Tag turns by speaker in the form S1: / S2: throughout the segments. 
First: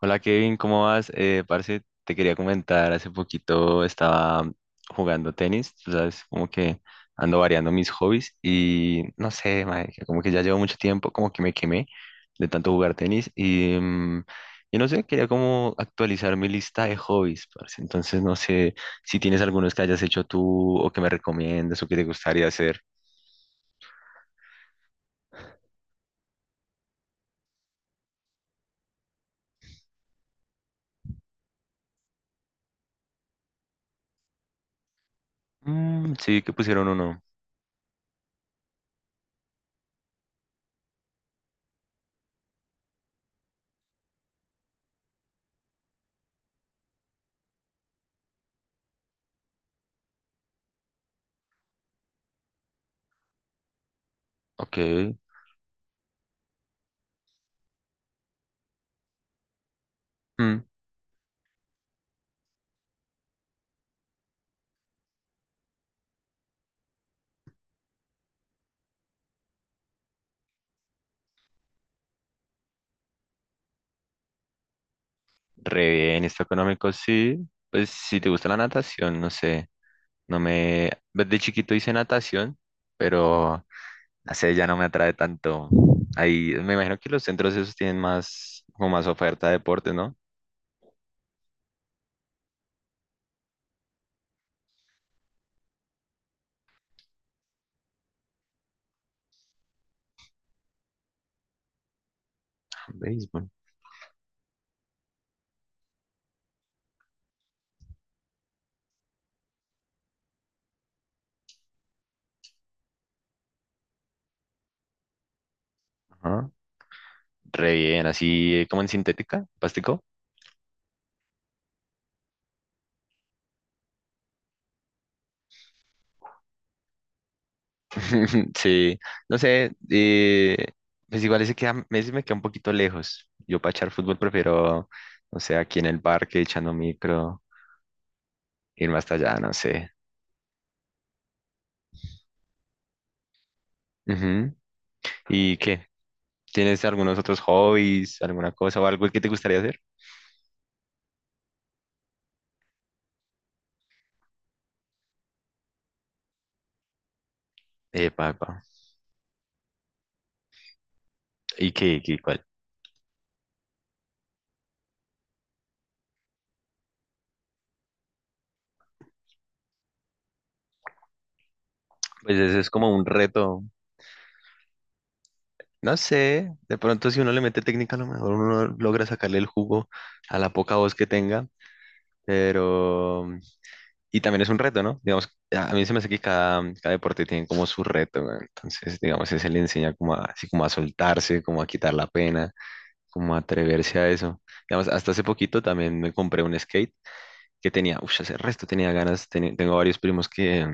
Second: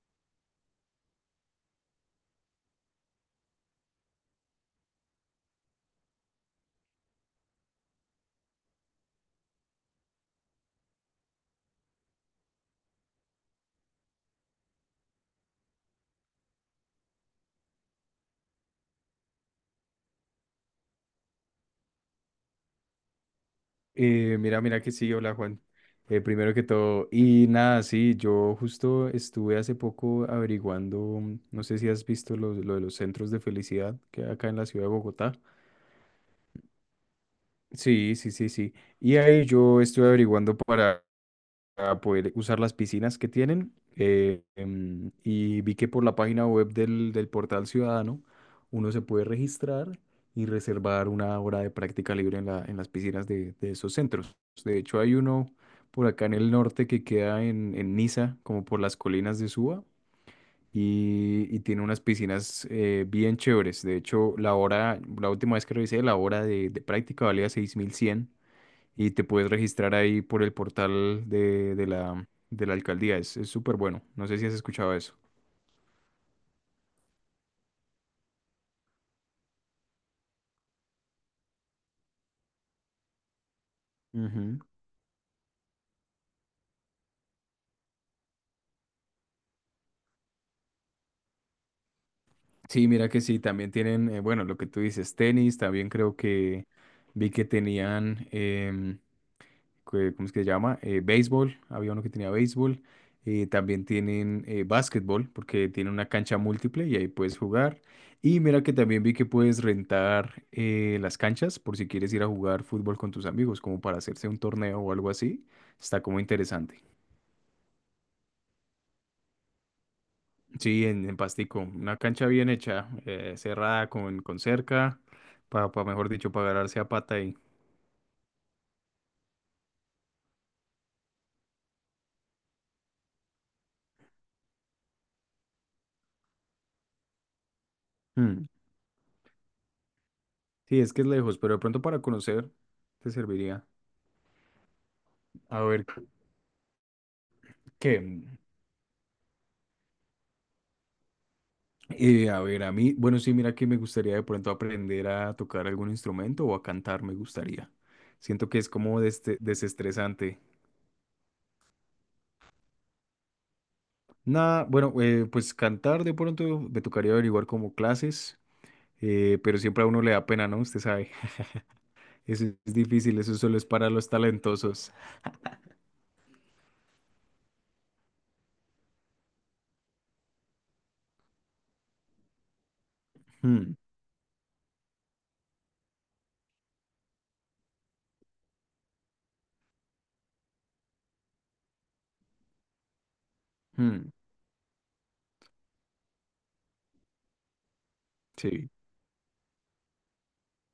S1: Hola Kevin, ¿cómo vas? Parce, te quería comentar, hace poquito estaba jugando tenis, tú sabes, como que ando variando mis hobbies y no sé, marica, como que ya llevo mucho tiempo, como que me quemé de tanto jugar tenis y no sé, quería como actualizar mi lista de hobbies, parce. Entonces no sé si tienes algunos que hayas hecho tú o que me recomiendes o que te gustaría hacer.
S2: Mira, mira que sí, hola Juan. Primero que todo, y nada, sí, yo justo estuve hace poco averiguando, no sé si has visto lo de los centros de felicidad que hay acá en la ciudad de Bogotá.
S1: Mm, sí, que pusieron uno.
S2: Sí, sí, sí, sí. Y ahí yo estuve averiguando para poder usar las piscinas que tienen. Y vi que por la página web del portal Ciudadano uno se puede registrar y reservar una hora de práctica libre en en las piscinas de esos centros.
S1: Ok.
S2: De hecho, hay uno por acá en el norte que queda en, Niza, como por las colinas de Suba.
S1: Mm.
S2: Y, tiene unas piscinas bien chéveres. De hecho, la hora, la última vez que revisé, la hora de práctica valía 6.100 y te puedes registrar ahí por el portal de la alcaldía. Es súper bueno. No sé si has escuchado eso.
S1: Re bien, esto económico sí. Pues si te gusta la natación, no sé. No me. Desde chiquito hice natación, pero no sé,
S2: Ujú.
S1: ya no me atrae tanto. Ahí me imagino que los centros esos tienen más, como más oferta de deportes, ¿no?
S2: Sí, mira que sí, también tienen, bueno, lo que tú dices, tenis, también creo que vi que tenían, ¿cómo es que se llama? Béisbol, había uno que tenía béisbol.
S1: Béisbol.
S2: También tienen básquetbol, porque tiene una cancha múltiple y ahí puedes jugar. Y mira que también vi que puedes rentar las canchas por si quieres ir a jugar fútbol con tus amigos, como para hacerse un torneo o algo así. Está como
S1: Ajá.
S2: interesante.
S1: Re bien, así como en sintética, plástico.
S2: Sí, en, Pastico, una cancha bien hecha, cerrada con, cerca, para, mejor dicho, para agarrarse a pata ahí.
S1: Sí, no sé, pues igual ese, queda, ese me queda un poquito lejos. Yo para echar fútbol prefiero, no sé, aquí en el parque echando micro,
S2: Mm,
S1: irme hasta allá, no sé.
S2: sí, es que es lejos, pero de pronto para conocer te serviría.
S1: Ujú. ¿Y
S2: A ver,
S1: qué? ¿Tienes algunos otros
S2: ¿qué?
S1: hobbies, alguna cosa o algo que te gustaría hacer?
S2: A ver, a mí, bueno, sí, mira que me gustaría de pronto aprender a tocar algún instrumento o a cantar, me gustaría.
S1: Epa,
S2: Siento que
S1: epa.
S2: es como desestresante.
S1: ¿Y qué, cuál?
S2: Nada, bueno, pues cantar de pronto me tocaría averiguar como clases, pero siempre a uno le da pena, ¿no? Usted sabe,
S1: Pues
S2: eso
S1: ese es
S2: es
S1: como un
S2: difícil, eso solo
S1: reto.
S2: es para los talentosos.
S1: No sé, de pronto si uno le mete técnica, a lo mejor uno logra sacarle el jugo a la poca voz que tenga, pero...
S2: Mm,
S1: Y también es un reto, ¿no? Digamos, a mí se me hace que cada deporte tiene como su reto, ¿no? Entonces, digamos, ese le enseña como a, así como a soltarse, como a quitar la pena, como a atreverse a
S2: mm,
S1: eso. Digamos, hasta hace poquito también me compré un skate que tenía, uff, hace resto
S2: sí,
S1: tenía ganas, tengo varios primos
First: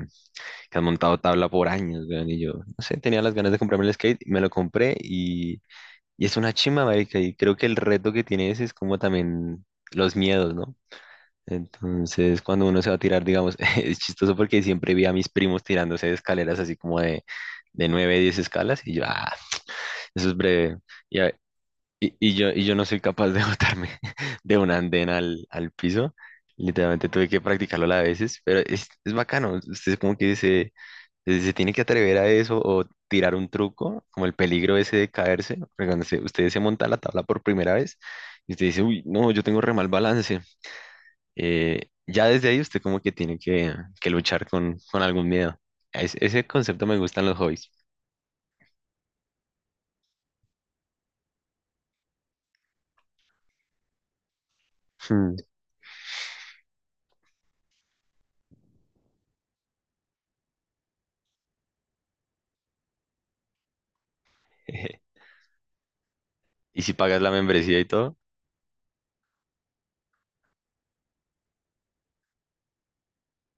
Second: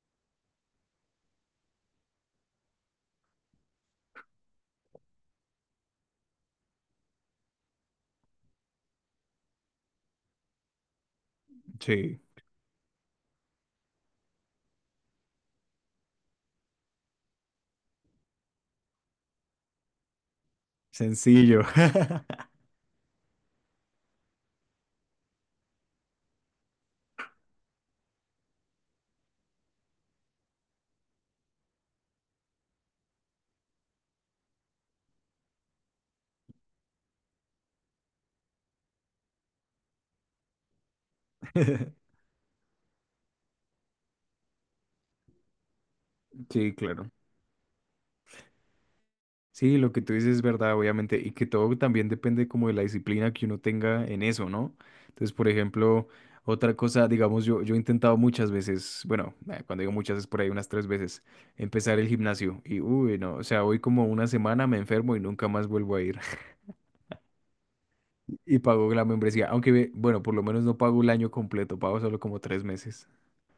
S1: que han montado tabla por años, weón, y yo, no sé, tenía las ganas de comprarme el skate, me lo compré y es una chimba, marica, y creo que el reto que tiene ese es como también los miedos, ¿no?
S2: sí,
S1: Entonces, cuando uno se va a tirar, digamos, es chistoso porque siempre vi a mis primos tirándose de escaleras así como de 9 o 10 escalas y yo, ah, eso es breve. Y, a-
S2: sencillo.
S1: y yo no soy capaz de botarme de un andén al piso. Literalmente tuve que practicarlo a veces, pero es bacano. Usted como que se tiene que atrever a eso o tirar un truco, como el peligro ese de caerse. Porque usted se monta a la tabla por primera vez y usted dice, uy, no, yo tengo re mal balance. Ya desde ahí usted como que tiene que luchar con algún miedo. Ese
S2: Sí,
S1: concepto me
S2: claro.
S1: gustan los hobbies.
S2: Sí, lo que tú dices es verdad, obviamente, y que todo también depende como de la disciplina que uno tenga en eso, ¿no? Entonces,
S1: Hmm.
S2: por ejemplo, otra cosa, digamos, yo he intentado muchas veces, bueno, cuando digo muchas es por ahí unas tres veces, empezar el gimnasio y, uy, no, o sea, voy como una semana, me enfermo y nunca más vuelvo a ir.
S1: Y si pagas la membresía y todo.
S2: Y pago la membresía, aunque, bueno, por lo menos no pago el año completo, pago solo como 3 meses.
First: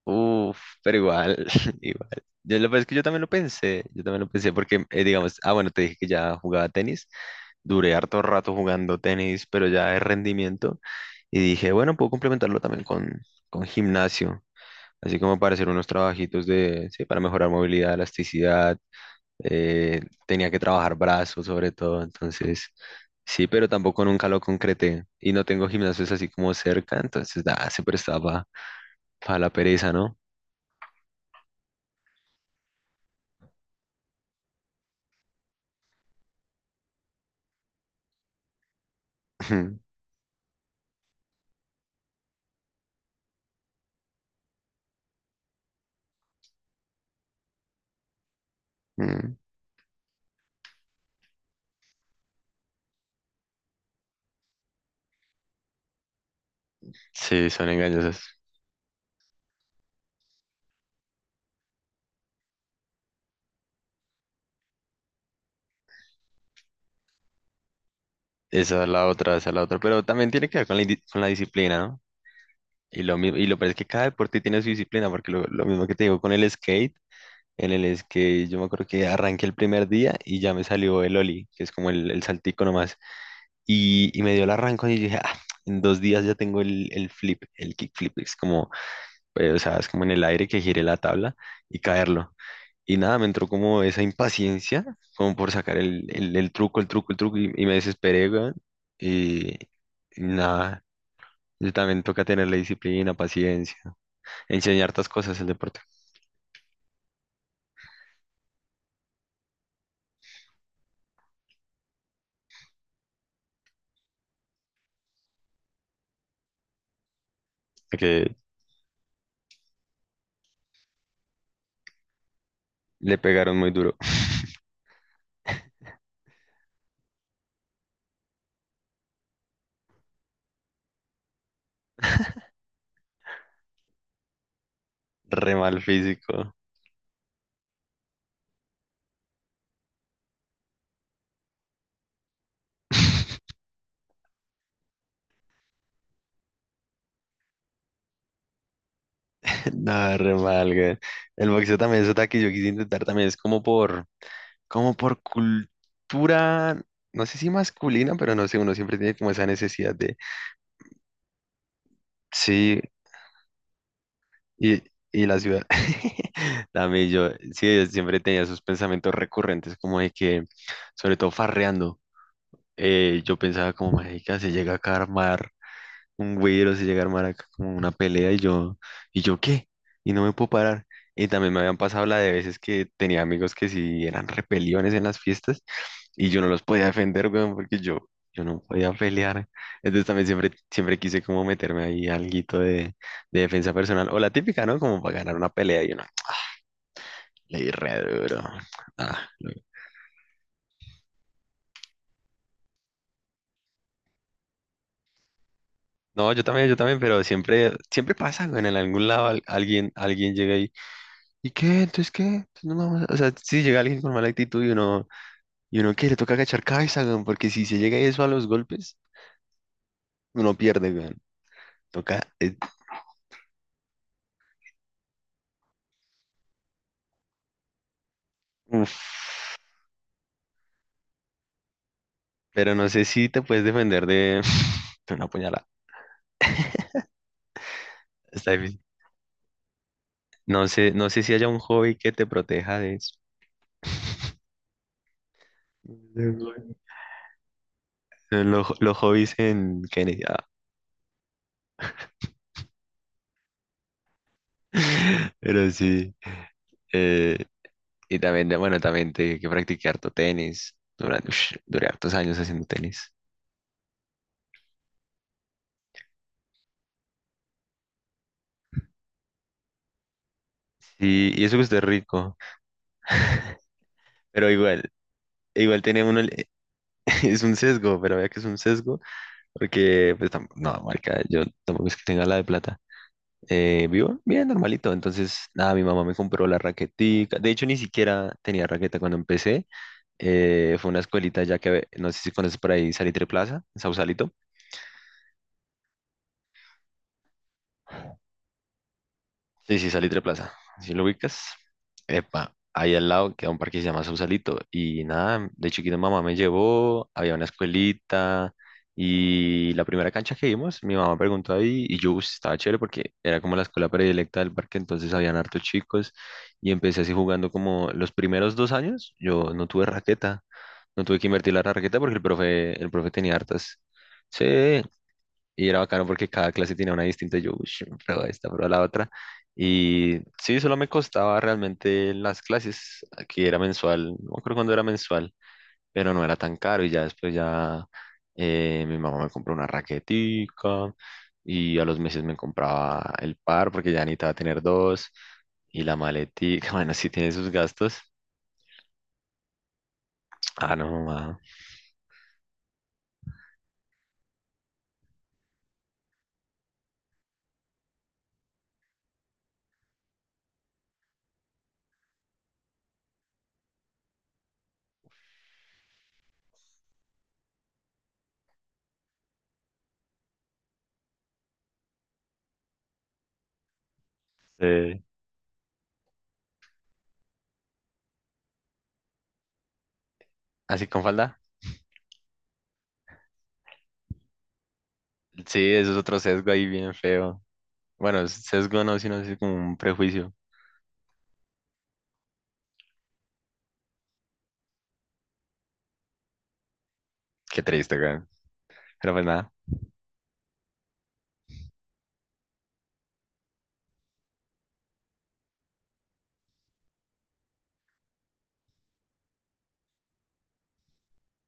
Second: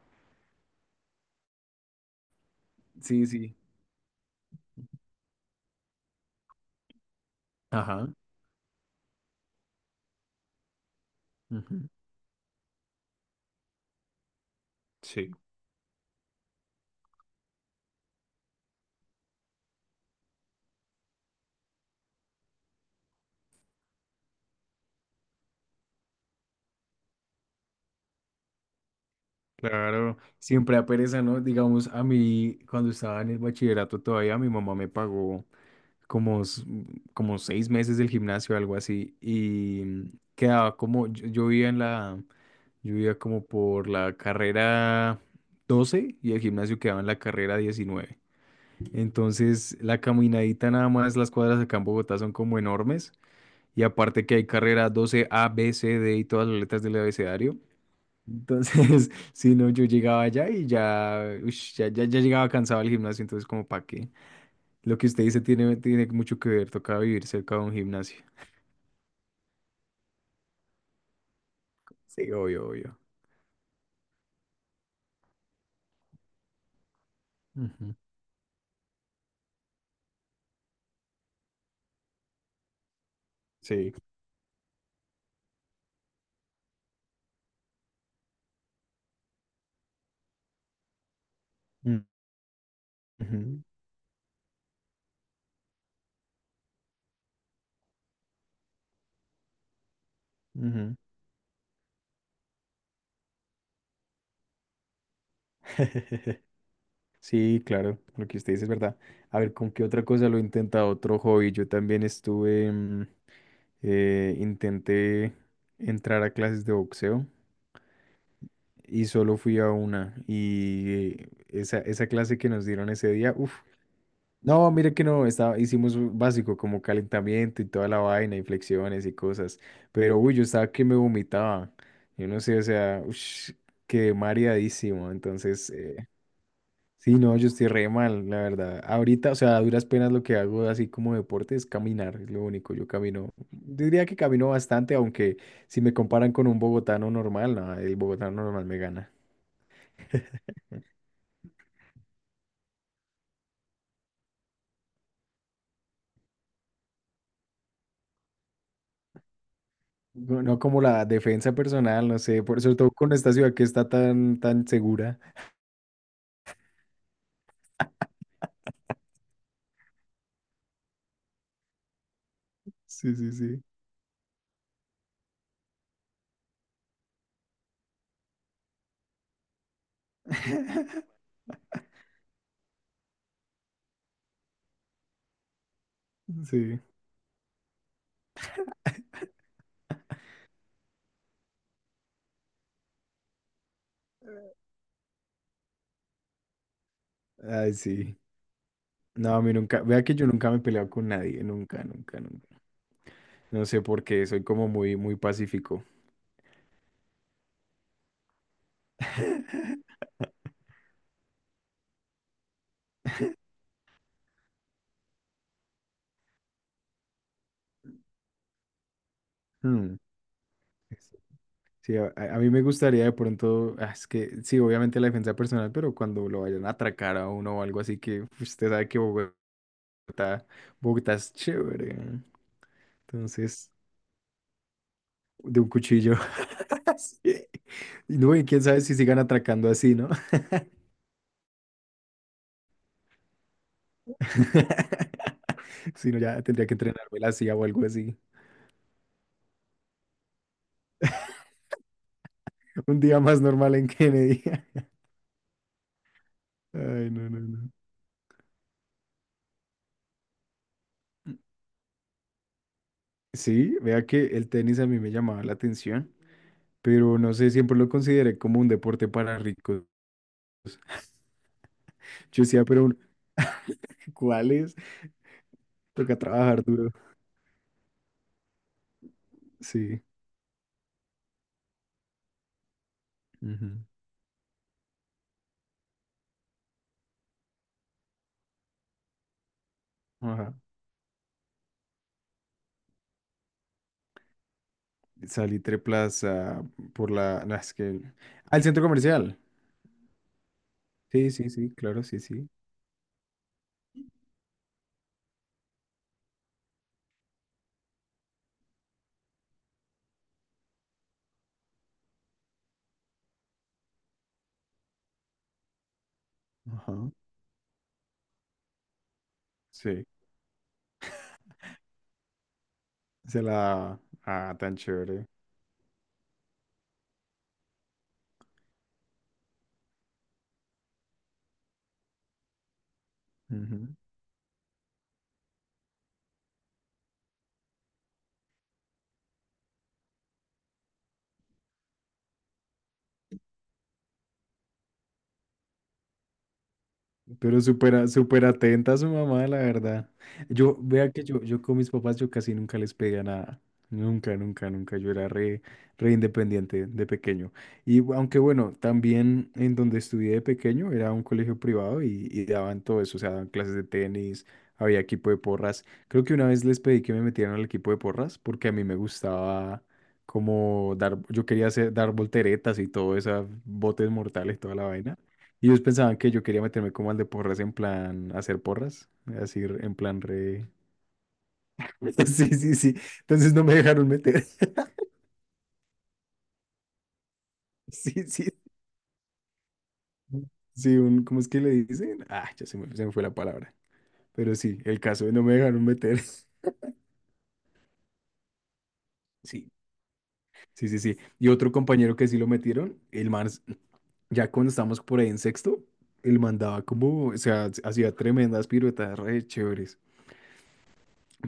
S1: Uf, pero igual, igual. Yo lo pues, es que yo también
S2: Sí,
S1: lo
S2: sí.
S1: pensé, yo también lo pensé porque, digamos, ah, bueno, te dije que ya jugaba tenis, duré
S2: Ajá.
S1: harto rato jugando tenis, pero ya de rendimiento, y dije,
S2: Ujú,
S1: bueno, puedo complementarlo también con gimnasio, así
S2: sí.
S1: como para hacer unos trabajitos de, sí, para mejorar movilidad, elasticidad, eh, tenía que trabajar brazos sobre todo, entonces, sí, pero tampoco nunca lo concreté, y no tengo gimnasios así como cerca, entonces, da se prestaba para la pereza, ¿no?
S2: Claro, siempre a pereza, ¿no? Digamos, a mí, cuando estaba en el bachillerato todavía, mi mamá me pagó como, s- como 6 meses del gimnasio, algo así, y quedaba como, yo vivía como por la carrera 12 y el gimnasio quedaba en la carrera 19.
S1: Mm.
S2: Entonces, la caminadita nada más, las cuadras acá en Bogotá son como enormes, y aparte que hay carrera 12 A, B, C, D y todas las letras del
S1: Sí,
S2: abecedario.
S1: son engañosas.
S2: Entonces, si no, yo llegaba allá y ya llegaba cansado al gimnasio, entonces como para qué. Lo que usted dice tiene mucho que ver, toca vivir cerca de un gimnasio.
S1: Esa es la otra, esa es la otra. Pero también tiene que ver con la, con la disciplina, ¿no?
S2: Sí, obvio, obvio.
S1: Y lo mismo, y lo peor es que cada deporte tiene su disciplina, porque lo mismo que te digo con el skate, en
S2: Ujú,
S1: el skate yo me acuerdo que arranqué el primer día y ya me salió el ollie, que es como el saltico nomás.
S2: sí.
S1: Y me dio el arranco y dije, ah, en 2 días ya tengo el flip, el kickflip. Es como, o sea, es como en el aire que gire la tabla y
S2: Mm,
S1: caerlo. Y nada, me entró
S2: ujú,
S1: como esa impaciencia, como por sacar el truco, el truco, el truco, y me desesperé, weón. Y, y nada,
S2: ujú.
S1: y también toca tener la disciplina, paciencia, enseñar estas cosas el deporte,
S2: Sí, claro, lo que usted dice es verdad. A ver, ¿con qué otra cosa lo he intentado? Otro hobby. Yo también estuve, intenté entrar a clases de boxeo
S1: que
S2: y solo fui a una. Y esa clase que nos dieron ese
S1: le
S2: día, uff.
S1: pegaron muy duro.
S2: No, mire que no, estaba, hicimos un básico como calentamiento y toda la vaina y flexiones y cosas, pero uy, yo estaba que me vomitaba, yo no sé, o sea, quedé mareadísimo,
S1: Re
S2: entonces,
S1: mal físico.
S2: sí, no, yo estoy re mal, la verdad. Ahorita, o sea, a duras penas lo que hago así como deporte es caminar, es lo único, yo camino, diría que camino bastante, aunque si me comparan con un bogotano normal, no, el bogotano normal me gana.
S1: Nada, re mal, weón. El boxeo también es otra que yo quise intentar también, es como por, como por cultura, no sé si masculina, pero no sé, uno siempre tiene como esa necesidad de...
S2: No, no como la defensa personal, no sé, por sobre
S1: Sí,
S2: todo con esta ciudad que está tan, tan
S1: Y,
S2: segura.
S1: y la ciudad, también yo, sí, yo siempre tenía esos pensamientos recurrentes, como de que, sobre todo farreando,
S2: Sí, sí,
S1: yo
S2: sí.
S1: pensaba como, marica, se llega a armar un güero se llega a armar acá como una pelea ¿y yo qué? Y no me puedo parar. Y también me habían pasado la de veces que tenía amigos que sí eran repeliones en las fiestas y yo no los
S2: Sí.
S1: podía defender, weón, porque yo no podía pelear. Entonces también siempre, siempre quise como meterme ahí alguito de defensa personal o la típica, ¿no? Como para ganar una pelea y yo no, le di
S2: Ay,
S1: re
S2: sí.
S1: duro. Ah,
S2: No, a
S1: no.
S2: mí nunca, vea que yo nunca me he peleado con nadie, nunca, nunca, nunca. No sé por qué, soy como muy, muy pacífico.
S1: No, yo también, pero siempre, siempre pasa, weón, en algún lado alguien, alguien llega y ¿y qué? Entonces, ¿qué? Entonces, no o sea, si llega alguien con mala actitud y uno que le toca agachar cabeza, weón, porque si se llega eso a los golpes,
S2: Hmm.
S1: uno pierde, weón.
S2: Sí, a,
S1: Toca.
S2: a- a mí me gustaría de pronto, ah, es que sí, obviamente la defensa personal, pero cuando lo vayan a atracar a uno o algo así, que pues, usted sabe que
S1: Uf.
S2: Bogotá es chévere, ¿no?
S1: Pero no sé si te puedes
S2: Entonces,
S1: defender de, de una
S2: de
S1: puñalada.
S2: un cuchillo. Sí. Y no, y
S1: Está
S2: quién
S1: difícil.
S2: sabe si sigan atracando así, ¿no?
S1: No sé, no sé si haya un hobby que te proteja de eso.
S2: Si no, ya tendría que entrenarme la CIA o algo así.
S1: Los hobbies en Kennedy. Ah.
S2: Un día más normal en Kennedy.
S1: Pero sí.
S2: Ay, no, no,
S1: eh,
S2: no.
S1: y también, bueno, también te que practicar harto tenis. Durante, ush, duré hartos años haciendo tenis.
S2: Sí, vea que el tenis a mí me llamaba la atención, pero no sé, siempre lo consideré como un deporte para ricos.
S1: Sí, y eso que usted es rico.
S2: Yo decía, pero
S1: Pero
S2: ¿cuál es?
S1: igual, igual tiene
S2: Toca
S1: uno, el-
S2: trabajar duro.
S1: es un sesgo, pero vea que es un sesgo,
S2: Sí.
S1: porque, pues, no, marca, yo tampoco es que tenga la de plata.
S2: Ujú,
S1: Vivo bien, normalito. Entonces, nada, mi mamá me compró la raquetica. De hecho, ni siquiera tenía raqueta cuando empecé.
S2: ajá.
S1: Fue una escuelita ya que, no sé si conoces por ahí, Salitre Plaza, en Sausalito.
S2: Salitre Plaza por la, no, es que. Al centro comercial.
S1: Sí, sí, Salitre Plaza. ¿Si lo
S2: Sí,
S1: ubicas?
S2: sí, sí, claro, sí, sí.
S1: Epa, ahí al lado queda un parque que se llama Sausalito. Y nada, de chiquito mamá me llevó, había una escuelita. Y la primera cancha que vimos, mi mamá preguntó ahí y yo, "Uy, estaba chévere porque era como la escuela predilecta del parque, entonces habían hartos chicos y
S2: Ajá.
S1: empecé así jugando como los primeros 2 años, yo no tuve
S2: Sí.
S1: raqueta, no tuve que invertir la raqueta porque el profe tenía
S2: Se
S1: hartas.
S2: la. Ah, tan
S1: Sí,
S2: chévere.
S1: y era bacano porque cada clase tenía una distinta. Yo, uy, prueba esta, prueba la otra. Y sí, solo me costaba realmente las clases. Aquí era
S2: Ujú.
S1: mensual, no me acuerdo cuándo era mensual, pero no era tan caro. Y ya después ya mi mamá me compró una raquetica y a los meses me compraba el par porque ya necesitaba tener dos. Y la maletica, bueno, sí tiene sus
S2: Pero
S1: gastos.
S2: súper, súper atenta a su mamá, la verdad.
S1: Ah, no,
S2: Vea que
S1: mamá.
S2: yo con mis papás yo casi nunca les pedía nada. Nunca, nunca, nunca. Yo era re, re independiente de pequeño. Y aunque bueno, también en donde estudié de pequeño era un colegio privado y, daban todo eso. O sea, daban clases de tenis, había equipo de porras. Creo que una vez les pedí que me metieran al equipo de porras porque a mí me gustaba como dar, yo quería hacer, dar volteretas y todo eso, botes mortales, toda la
S1: Sí.
S2: vaina. Y ellos pensaban que yo quería meterme como al de porras en plan hacer porras, así en plan re.
S1: ¿Así con falda?
S2: Sí, sí, sí. Entonces no me dejaron meter.
S1: Sí, eso es otro sesgo ahí bien feo.
S2: Sí,
S1: Bueno,
S2: sí.
S1: sesgo no, sino así como un prejuicio.
S2: Sí, ¿cómo es que le dicen? Ah, ya se me fue la palabra. Pero sí, el caso no me dejaron meter.
S1: Qué triste, güey. Pero pues nada,
S2: Sí, sí, sí, sí. Y otro compañero que sí lo metieron, el man, ya cuando estábamos por ahí en sexto, el man daba como, o sea, hacía tremendas piruetas re chéveres,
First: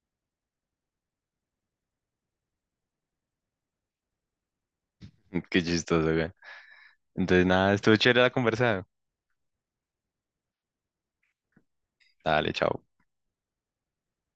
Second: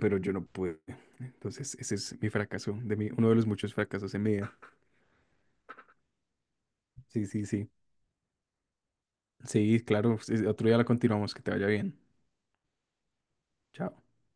S2: pero yo no pude. Entonces, ese es mi fracaso, de mí, uno de los muchos fracasos en mi vida.
S1: qué chistoso, güey.
S2: Sí, sí,
S1: Entonces
S2: sí.
S1: nada, estuvo chévere la conversa.
S2: Sí, claro. Sí, otro día la continuamos. Que te vaya bien.
S1: Dale, chao.
S2: Chao.